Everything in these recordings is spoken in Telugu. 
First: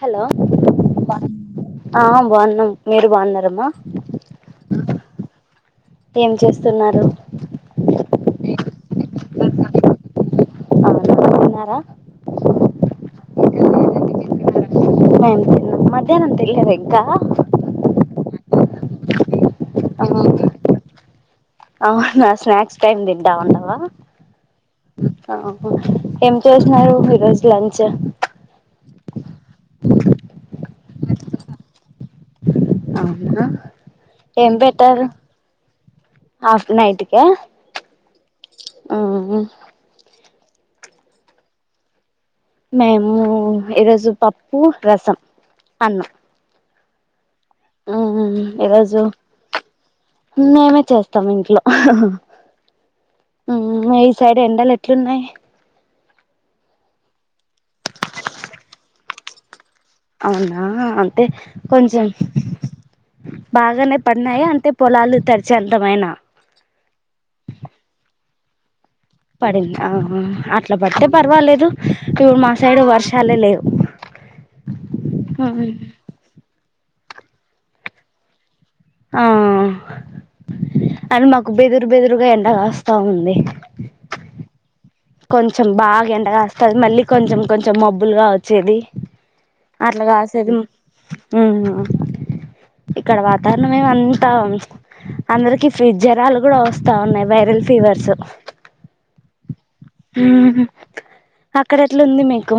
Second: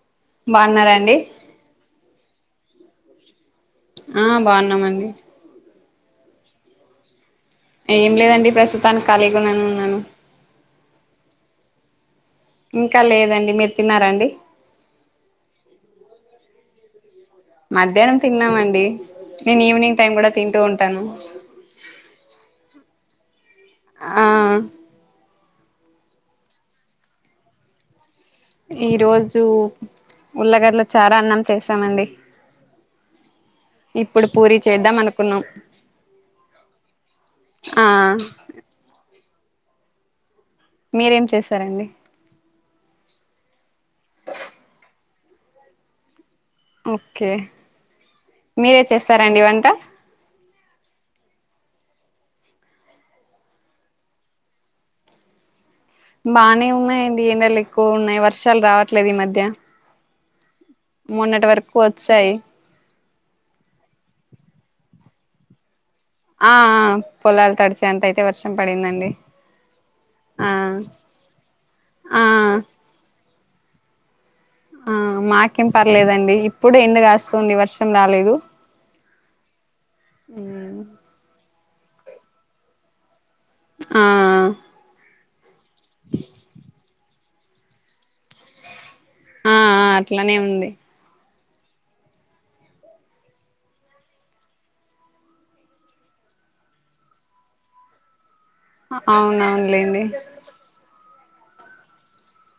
హలో బాగున్నారండి ఆ బాన్నం మీరు బాన్నారమ్మా ఆ బాన్నమండీ ఏం చేస్తున్నారు ఏం లేదండి ప్రస్తుతానికి ఖాళీగున్నానూ తిన్నారా ఇంకా లేదండి మీరు తిన్నారండి సాయంత్రమూ మధ్యాన్నం తిన్లేదా ఇంకా మధ్యాన్నం తిన్నామండి నేను ఈవినింగ్ ఆ టైం కూడా తింటూ ఉంటాను అవునా స్నాక్స్ టైమ్ తింటా ఉండవా ఆ ఆహు ఏం చేసినారు ఈరోజు లంచు ఈ రోజూ ఉల్లగడ్ల చార అన్నం చేసామండి అవునా ఇప్పుడు ఏం పూరి చేద్దాం చేత్తార్రు అనుకున్నాం ఆఫ్ నైటి కా ఆ ఊ ఉ మీరేం చేశారండి మేమూ ఈరోజు పప్పు రసం అన్నం ఒకే ఊ ఈరోజు మేమే చేస్తాం ఇంట్లో ఊ మీ సైడ్ ఎండలు ఎట్లున్నాయ్ బానే ఉన్నాయండి ఎండలు ఎక్కువ ఉన్నాయ్ వర్షాలు రావట్లేదు ఈ మధ్య అవునా అంటే మొన్నటి వరకు కొంచెం వచ్చాయి బాగానే పన్నాయ అంతే పొలాలు తరిచే అంతమైనా అ ఆ పొలాలు తడిచే అంత అయితే వర్షం పడిందండి పడిందా ఆ అట్ల పడితే పర్వాలేదు ఆ ఇప్పుడు మా సైడు వర్షాలే లేవు ఆ మాకేం పర్లేదండి ఇప్పుడు ఎండ కాస్సుంది వర్షం రాలేదు ఆ ఉ అయిన మాకు బెదురు బెదురుగా ఎండగాస్తా ఉంది ఆ కొంచెం బాగ ఎండగాస్తది మళ్ళీ కొంచెం కొంచెం మబ్బులుగా వచ్చేది ఆ ఆ అట్లనే అట్లగాసేది ఉంది ఉమ్ ఇక్కడ వాతావరణం మేమంతా అందరికి ఫీడ్ జరాలు కూడా వస్తా ఉన్నాయ్ వైరల్ ఫీవర్సు అవునవునులేండి ఊ అక్కడ ఎట్లుంది మీకు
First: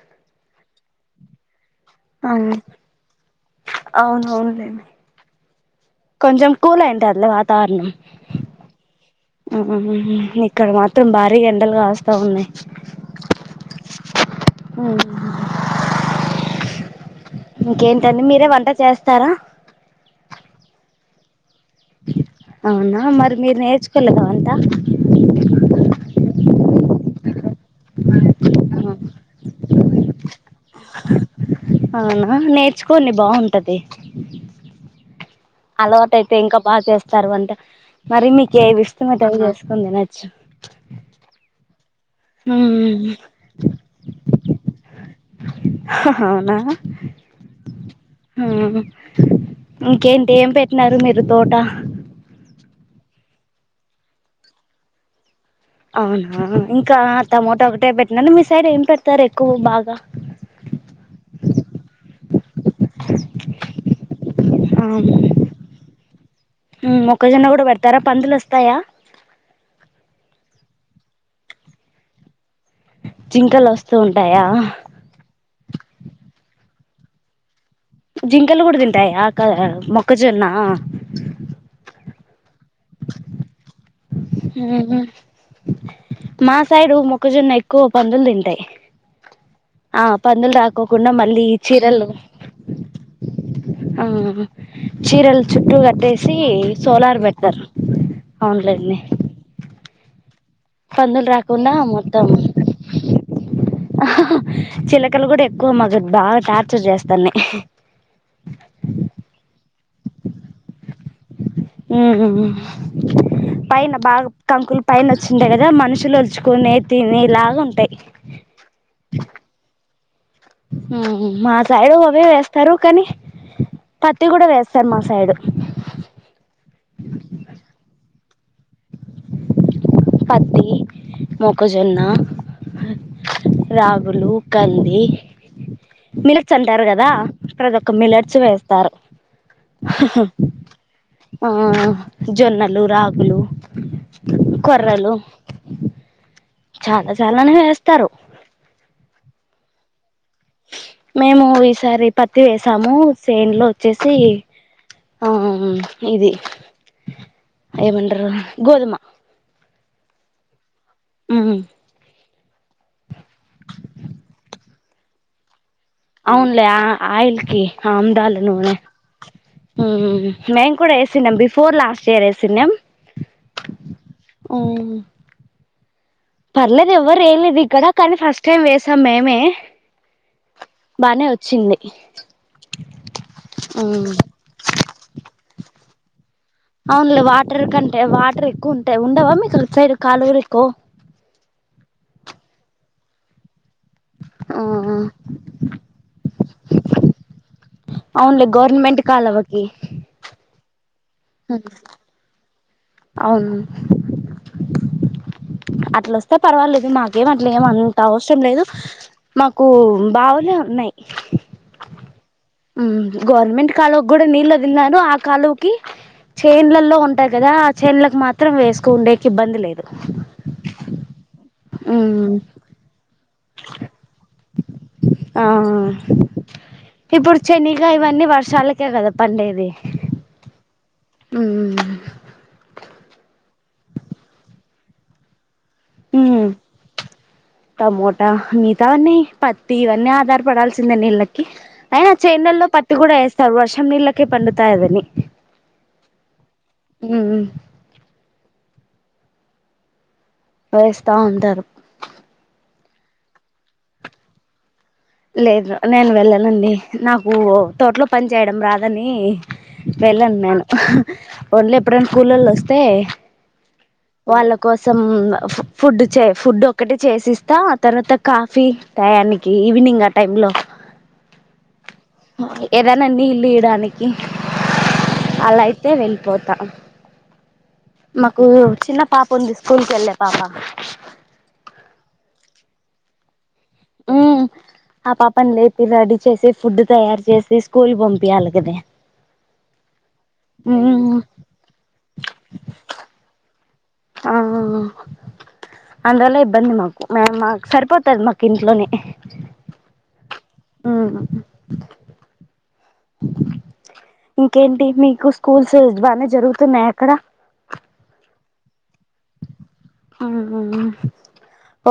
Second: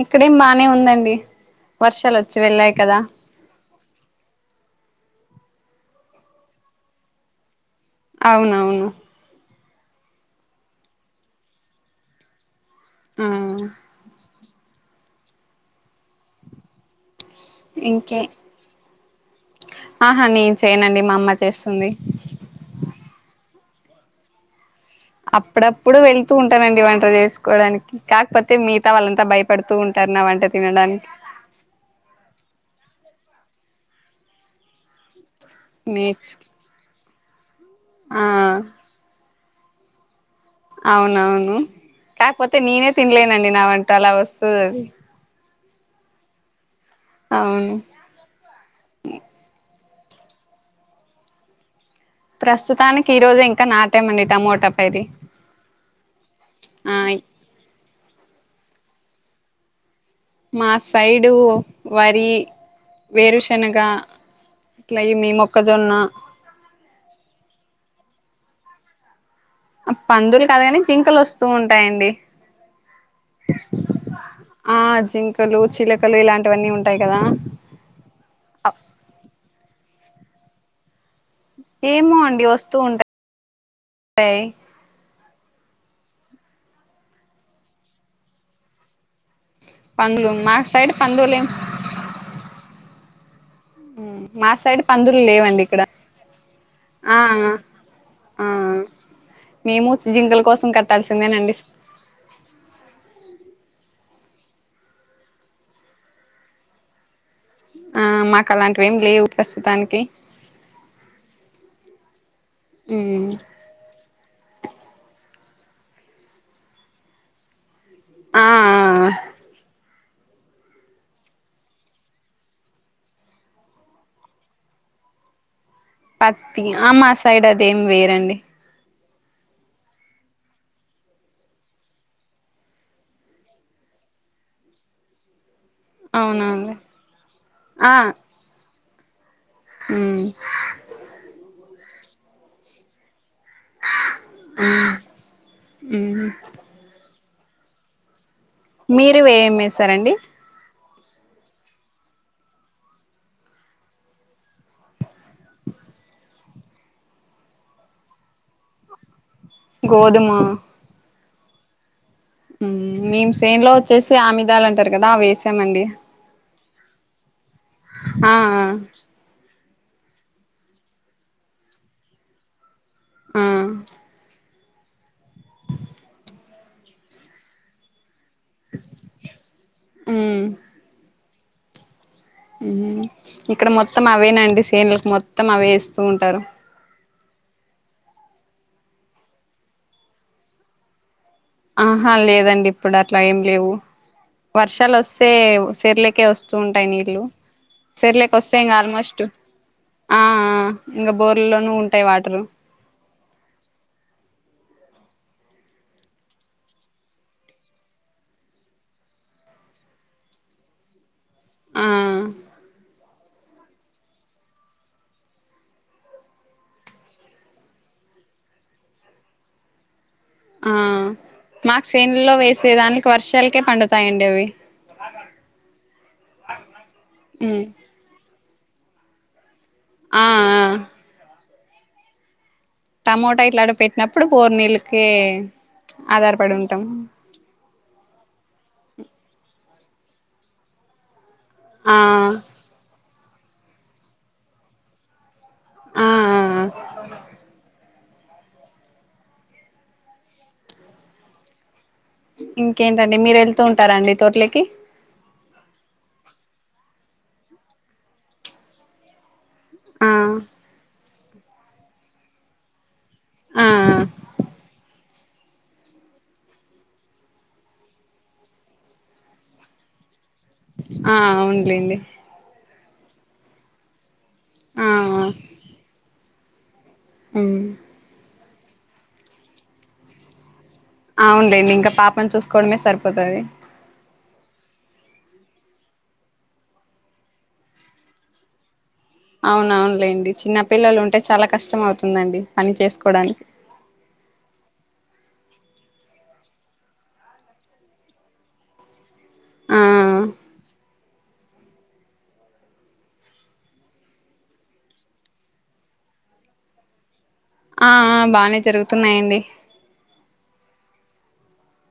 ఇక్కడేం బానే ఉందండి వర్షాలు వచ్చి అవును వెళ్ళాయి కదా అవునవునులేండి కొంచెం కూల్ అయింటాద్లే వాతావరణం అవునవును ఉమ్ ఇక్కడ మాత్రం భారీగ ఎండలు కాస్తా ఉన్నాయి ఉ ఇంకే ఇంకేంటండి మీరే వంట చేస్తారా ఆహా నేను చేయనండి మా అమ్మ చేస్తుంది అవునా మరి మీరు నేర్చుకోలేదా వంట అప్పుడప్పుడు వెళ్తూ ఉంటానండి వంట చేసుకోవడానికి కాకపోతే మిగతా వాళ్ళంతా భయపడుతూ ఉంటారు నా వంట తినడానికి అవునా నేర్చుకోండి బావుంటది అలవాటు అయితే నేర్చు ఇంకా బాగా చేస్తారు వంట ఆ మరి మీకు ఏమి ఇష్టమైతే అవి చేసుకునీ తినచ్చు అవునవును కాకపోతే నేనే తినలేనండి నా వంట అలా వస్తది అది అవునా అవును ఉ ఇంకేంటి ఏం పెట్టినారు మీరు తోట ప్రస్తుతానికి ఈరోజు ఇంకా నాటమండి టమోటా పరి అవునా ఇంకా టమోటా ఒకటే పెట్టినాను మీ సైడ్ ఏం పెడతారు ఎక్కువ బాగా మా సైడు వరి వేరుశనగ ఇట్లా ఈ మీ మొక్కజొన్న ఉమ్ మొక్కజొన్న కూడా పెడతారా పందులు వస్తాయా పందులు కాదుగాని జింకలు వస్తూ ఉంటాయండి జింకలు వస్తూ ఉంటాయా కలు చిలకలు ఇలాంటివన్నీ ఉంటాయి కదా జింకలు కూడా తింటాయ ఆక్క మొక్కజొన్న ఏమో అండి వస్తూ ఉంటాయి ఉ హూ మా సైడు మొక్కజొన్న ఎక్కువ పందులు తింటాయి ఆ పందులు మా సైడ్ రాకోకుండా పందులు మళ్ళీ చీరలు ఆ మా సైడ్ పందులు చీరలు లేవండి చుట్టూ ఇక్కడ కట్టేసి ఆ సోలార్ పెడతారు ఆ అవున్లేండి మేము జింకలు కోసం కట్ పందులు రాకుండా మొత్తం చిలకలు కూడా ఎక్కువ మాకు బాగా టార్చర్ చేస్తన్నాయ్ ఆ మాకు అలాంటివి ఏమి లేవు ప్రస్తుతానికి ఉహు ఉమ్ పైన బాగా కంకులు పైన వచ్చింటాయి కదా మనుషులు వలుచుకునే తినేలాగా ఉంటాయి ఆ ఆ ఉమ్ మాసైడ్ అవ్వే వేస్తారు కాని పత్తి కూడా వేస్తారు మా సైడు పత్తి ఆ మా సైడ్ అదేమి వేయ్యారండి పత్తి మొక్కజొన్నా రాగులు కంది మిలట్స్ అవునండి అంటారు కదా ప్రతి ఆ ఒక్క మిలట్స్ వేస్తారు ఉమ్ ఉ జొన్నలు రాగులు కొర్రలు ఉమ్ చాలా చాలానే వేస్తారు మీరు ఏం వేస్సరండి మేము ఈసారి పత్తి వేసాము సేన్లో వచ్చేసి ఆమ్ ఇది ఏమంట్రరు గోధుమ. గోధుమా మ్ మ్ మ్ మేం సేన్లోచ్చేసి ఆమిదాలంటారు కదా అవేసామండి అవున్లే ఆ ఆయిల్కి ఆ ఆమ్దాల నూనె ఉమ్ మేం కూడా ఎసిన్యం బిఫోర్ లాస్ట్ ఇయర్ ఎసిన్యం ఆ ఉమ్ పర్లేదు ఎవ్వరేయ్యలేదిక్కడ, కానీ ఫస్ట్ టైం వేసాం మేమె. ఉమ్ బానే ఒచ్చింది మ్ ఇక్కడ మొత్తం అవేనాండి సేన్ల్లు, మొత్తం అవే ఏస్తూ ఉంటారు. అవున్లే వాటర్ కంటే వాటరేక్కువున్టాయి ఉండవా? మీకు అట్ సైడ్ కాలువ రిక్కో. ఆహా లేదండిప్పుడు అట్లా ఏం లేవు ఆ వర్షాలోస్సే సెర్లకే వస్. సున్టాయ్ నీళ్లు అవునులే సెర్లోకోస్సే ఇంగ గవర్నమెంట్ ఆల్మోస్ట్ కాలవకి ఆ ఆ ఇంగ బోర్లోనూ ఉంటాయి వాటరు అవును అట్లోస్తే పర్వాలేదు మాకేం అట్లేమ్ అంత అవ్సరం లేదు మాకు బావులే ఉన్నాయి ఆ మ్ గవర్నమెంట్ కాల్వకూడా నీళ్ళు వదిల్నారు ఆ కాల్వకి. చేన్న్లల్లో ఉంటాయి కదా! ఆ చేన్లకు మాత్రం వేసుకోన్డేకి ఇబ్బంది లేదు. ఆ మాక్ ఉమ్ సేన్డ్లాలో వేసేదానికి వర్షాల్ ఆ ఇప్పుడు ఉమ్ చెనిగా ఇవన్నీ వర్. ర్షలకే కదా పండేది ఆ ఆ ఉమ్ టమోటా ఇట్లాటీవి పెట్టినప్పుడు బోర్ నీళ్ళకి ఉమ్ ఆధారపడి ఉంటామ్. టమోటా మితవన్నీ పత్తి ఇవన్నీ ఆధారపడాల్సిందె నీళ్ళ కి ఆ అయినా చేన్న్లల్లో పత్తి కూడా వేస్తారు వర్షం నీళ్ళకే పండుతాదని. ఆ ఉమ్ వేస్తా ఉంటారు ఇంకేంటండి మీరు ఏళ్తుంటారండి తోట్లోకి లేద్ర నేను వెళ్ళనండి నాకు తోట్లో పన్ చేయడం రాదని. ఆ వెళ్ళన్ నేను ఒల్లెప్పుడన్నా కూలోల్లోస్తే ఆ ఆ వాళ్ళ కోసం ఫు ఫుడ్ చే ఫుడ్ ఒక్కటే చేసిస్తా తర్వాత. కాఫీ టయానికి ఈవినింగ్ ఆ టైంలో ఆ అవున్లేండి ఏదన్నా నీళ్ల్లీ డానికి ఆ అలైతే వెళ్పోతా ఉమ్ మాకు చిన్న పాపున్ది స్కూల్కేళ్ళే పాప అవున్లెండి ఇంకా పాపన్ చూస్కోడమే సర్పోతది ఊ ఆ పాపను లేపి రెడీ చేసి ఫుడ్ తయారు చేసి స్కూల్ కి పంపియాలి కదే అవును అవునులేండి చిన్నపిల్లలు ఉమ్ ఉంటే చాలా కష్టం అవుతుందండి పని చేసుకోవడానికి ఆ ఆ అందువల్ల ఇబ్బంది మాకు మే మాకు సరిపోతది మాకు ఇంట్లోనే ఆ మ్మ్ ఇంకేంటి, మీకు స్కూల్స్ బానే జరుగుతున్నాయా అక్కడ ఆ ఆ బానే జరుగుతున్నాయండి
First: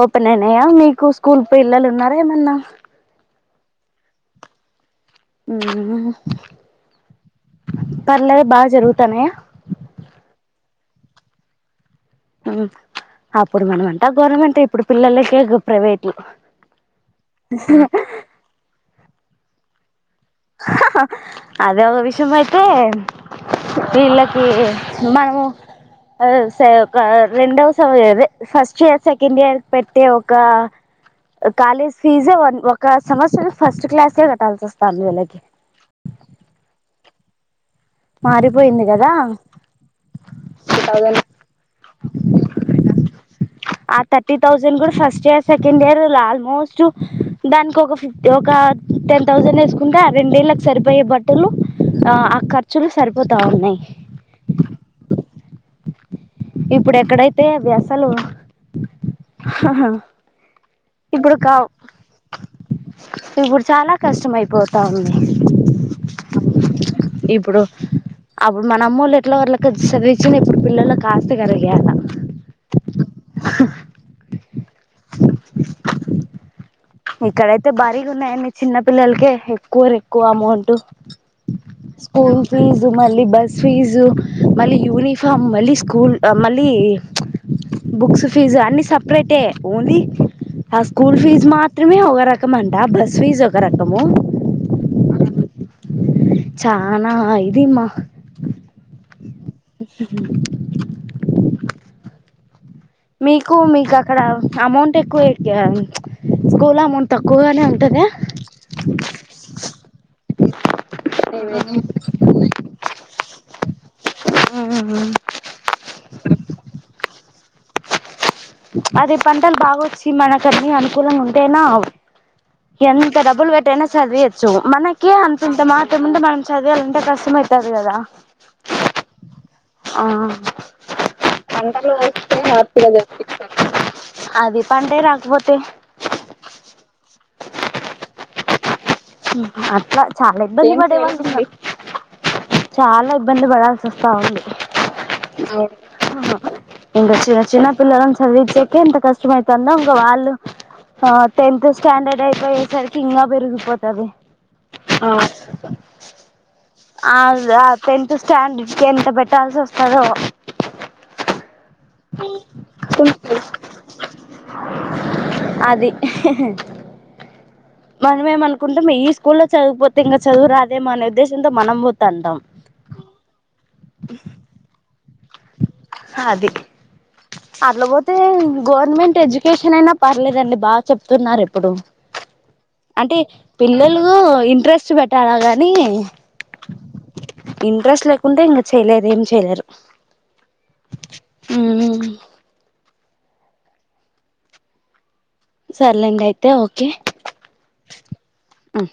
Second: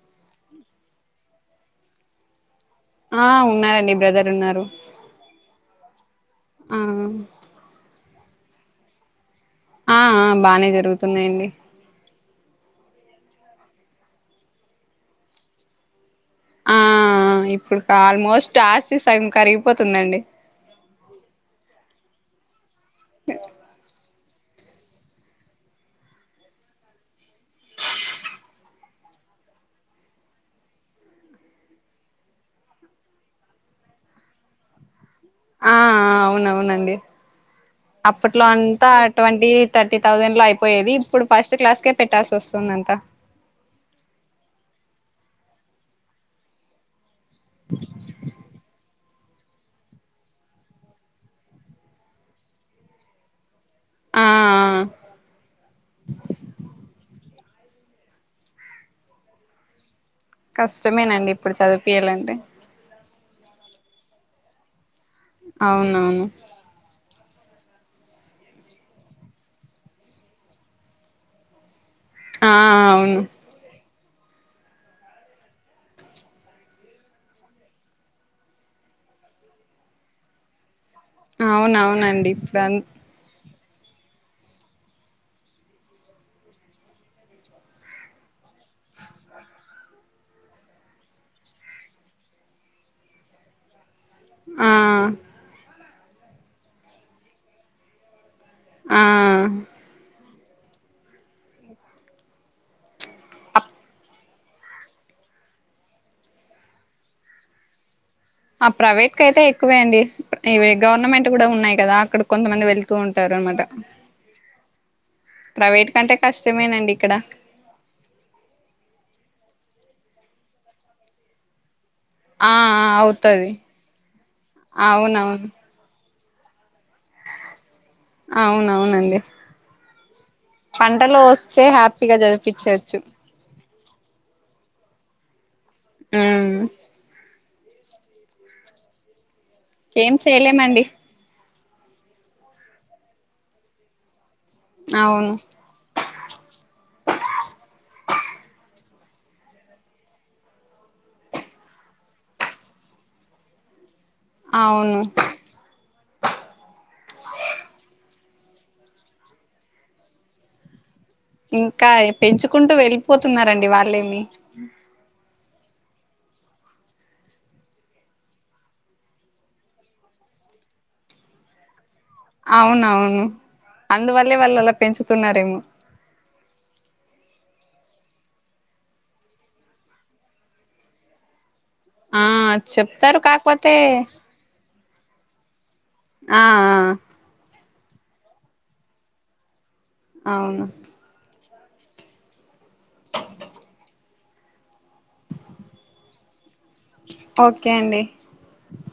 ఓపెన్ అయినయ్యా, మీకు స్కూల్ పిల్లలు ఉన్నారా ఏమన్నా ఆ ఉన్నారండి, బ్రదర్ ఉన్నారు. ఉమ్ ఆ పర్లేదు బాగా జరుగుతాన్నయ్యా ఆ ఆ బానే జరుగుతున్నయండి అప్పుడు మనమంతా గవర్నమెంటే ఇప్పుడు పిల్లలకే ప్రైవేట్లు ఆ ఇప్పుడుకి ఆల్మోస్ట్ ఆస్తి సగం కరిగిపోతుందండి హా హా అదే ఒక విషయం అయితే వీళ్ళ కి మనము స ర రెండవ సమయం అది ఫస్ట్ ఇయర్ సెకండ్ ఇయర్ కి పెట్టే ఒక కాలేజ్ ఫీజే ఒక సెమస్టర్ ఫస్ట్ క్లాస్సే కట్టాల్సివస్తాంది వీళ్ళకి. ఆ ఆ అవునవునండి అప్పట్లో మారిపోయింది అంతా కదా ట్వంటీ థర్టీ థౌజండ్ లో అయిపోయేది థౌసండ్ ఇప్పుడు ఫస్ట్ క్లాస్కే పెట్టాల్సి వస్తుంది అంత ఆ థర్టీ థౌసండ్ కూడా first year second year almost దానికి ఒక ఫిఫ్త్ ఒక టెన్ థౌజండ్ వేసుకుంటే ఆ రెండేళ్ళకు సరిపోయే బట్టలు ఆ ఆ ఖర్చులు సరిపోతా ఉన్నయ్ ఆ ఆ ఆ ఇప్పుడు ఎక్కడైతే అవి అసలు హా హా కష్టమేనండి ఇప్పుడు చదివిపియ్యాలంటే ఇప్పుడు చాలా కష్టమైపోతా ఉంది. అవునవును ఇప్పుడు అప్పుడు మన అమ్మోళ్లు ఎట్లాగొట్లాకి చదివించినా ఇప్పుడు పిల్లలకి ఆస్తి కరిగియ్యాల ఆ అవును హా ఇక్కడైతే భారీగా ఉన్నాయండి చిన్న పిల్లలకే ఎక్కువ ఎక్కువ అమౌంట్ అవునవునండి స్కూల్ ఇప్పుడు అన్ ఫీజు మళ్ళీ బస్ ఫీజు మళ్ళీ యూనిఫార్మ్ మళ్ళీ స్కూల్ మళ్ళీ బుక్స్ ఫీజు అన్ని సపరేటే ఓన్లీ ఆ స్కూల్ ఫీజు మాత్ త్రమే ఒక రకం అంటా బస్ ఫీజు ఒక రకము ఆ చానా ఇదీమ్మ ఆ మీకు మీకు అక్కడ అమౌంట్ ఎక్కువ అయితదా స్కూల్ అమౌంట్ తక్కువగానే ఉంటదా ఆ ప్రైవేట్ కైతే ఎక్కువే అండి ఇవి గవర్నమెంట్ కూడా ఉన్నాయి కదా అక్కడ కొంతమంది వెళ్ తూ ఉంటారన్నమాట ఊమ్ ప్రవేటు కంటే కష్టమేనండి ఇక్కడ అదే పంటలు బాగొచ్చి మనకన్నీ అనుకూలంగుంటేనావ్ ఆ ఆ ఎంత అవుతది డబ్బుల్ వెట్టైనా సదివియోచ్చు మనకే అవునవును అంతుంటె మాత్రం ముందు మనం చదివియాలంటే కష్టమైతాది గదా అవునవునండి ఆ పంటలు వొస్తే పంటలు హ్యాపీగా వస్తే హ్యాపీగా జదివిపిచ్చవచ్చు అది పంటే రాక్పోతే ఊ అట్లా ఏం చాలా ఇబ్బంది చేయలేమండి పడే వాళ్ళ్ వుంది చాలా ఇబ్బంది బడాల్సొస్తావుంది ఆవును ఒ అహహ ఇంగ చు చిన్న పిల్లలన్ చదివిచ్చేకే ఎంత కష్టమైతాందో ఇంగొ వాళ్ళు ఆ తెంతు స్టాండర్డ్ ఐపోయేసరికి ఇంగా బెరిగిపోతది అవును ఆవ్యా టెన్త్ స్టాండర్డ్ కి ఎంత బెట్టాల్సొస్తదో ఇంకా పెంచుకుంటూ వెళ్ళిపోతున్నారండి వాళ్ళేమి అది మనమేం అనుకుంటం ఈ స్కూల్లో చదువుక్పోతే ఇంగ చదువురాదేమొ అనే ఉద్దేశంతో మనం బోతాంటం అవునవును అందువల్లే వాళ్ళు అలా పెంచుతున్నారేమో హ అది అట్లబోతే గవర్నమెంట్ ఎజ్యుకేషన్ ఐనా పర్లేదండి బాగ్ చెప్తున్నారు ఇప్పుడు ఆ అంటే చెప్తారు కాకపోతే పిల్లలూ ఇంట్రెస్ట్ బెట్టాల గానీ ఆ ఆ ఇంట్రెస్ట్ లేకుంటే ఇంగ చెయ్లేర్ ఏం చెయ్లేరు అవును ఉ సర్లేండైతే ఓకే ఓకే అండి అ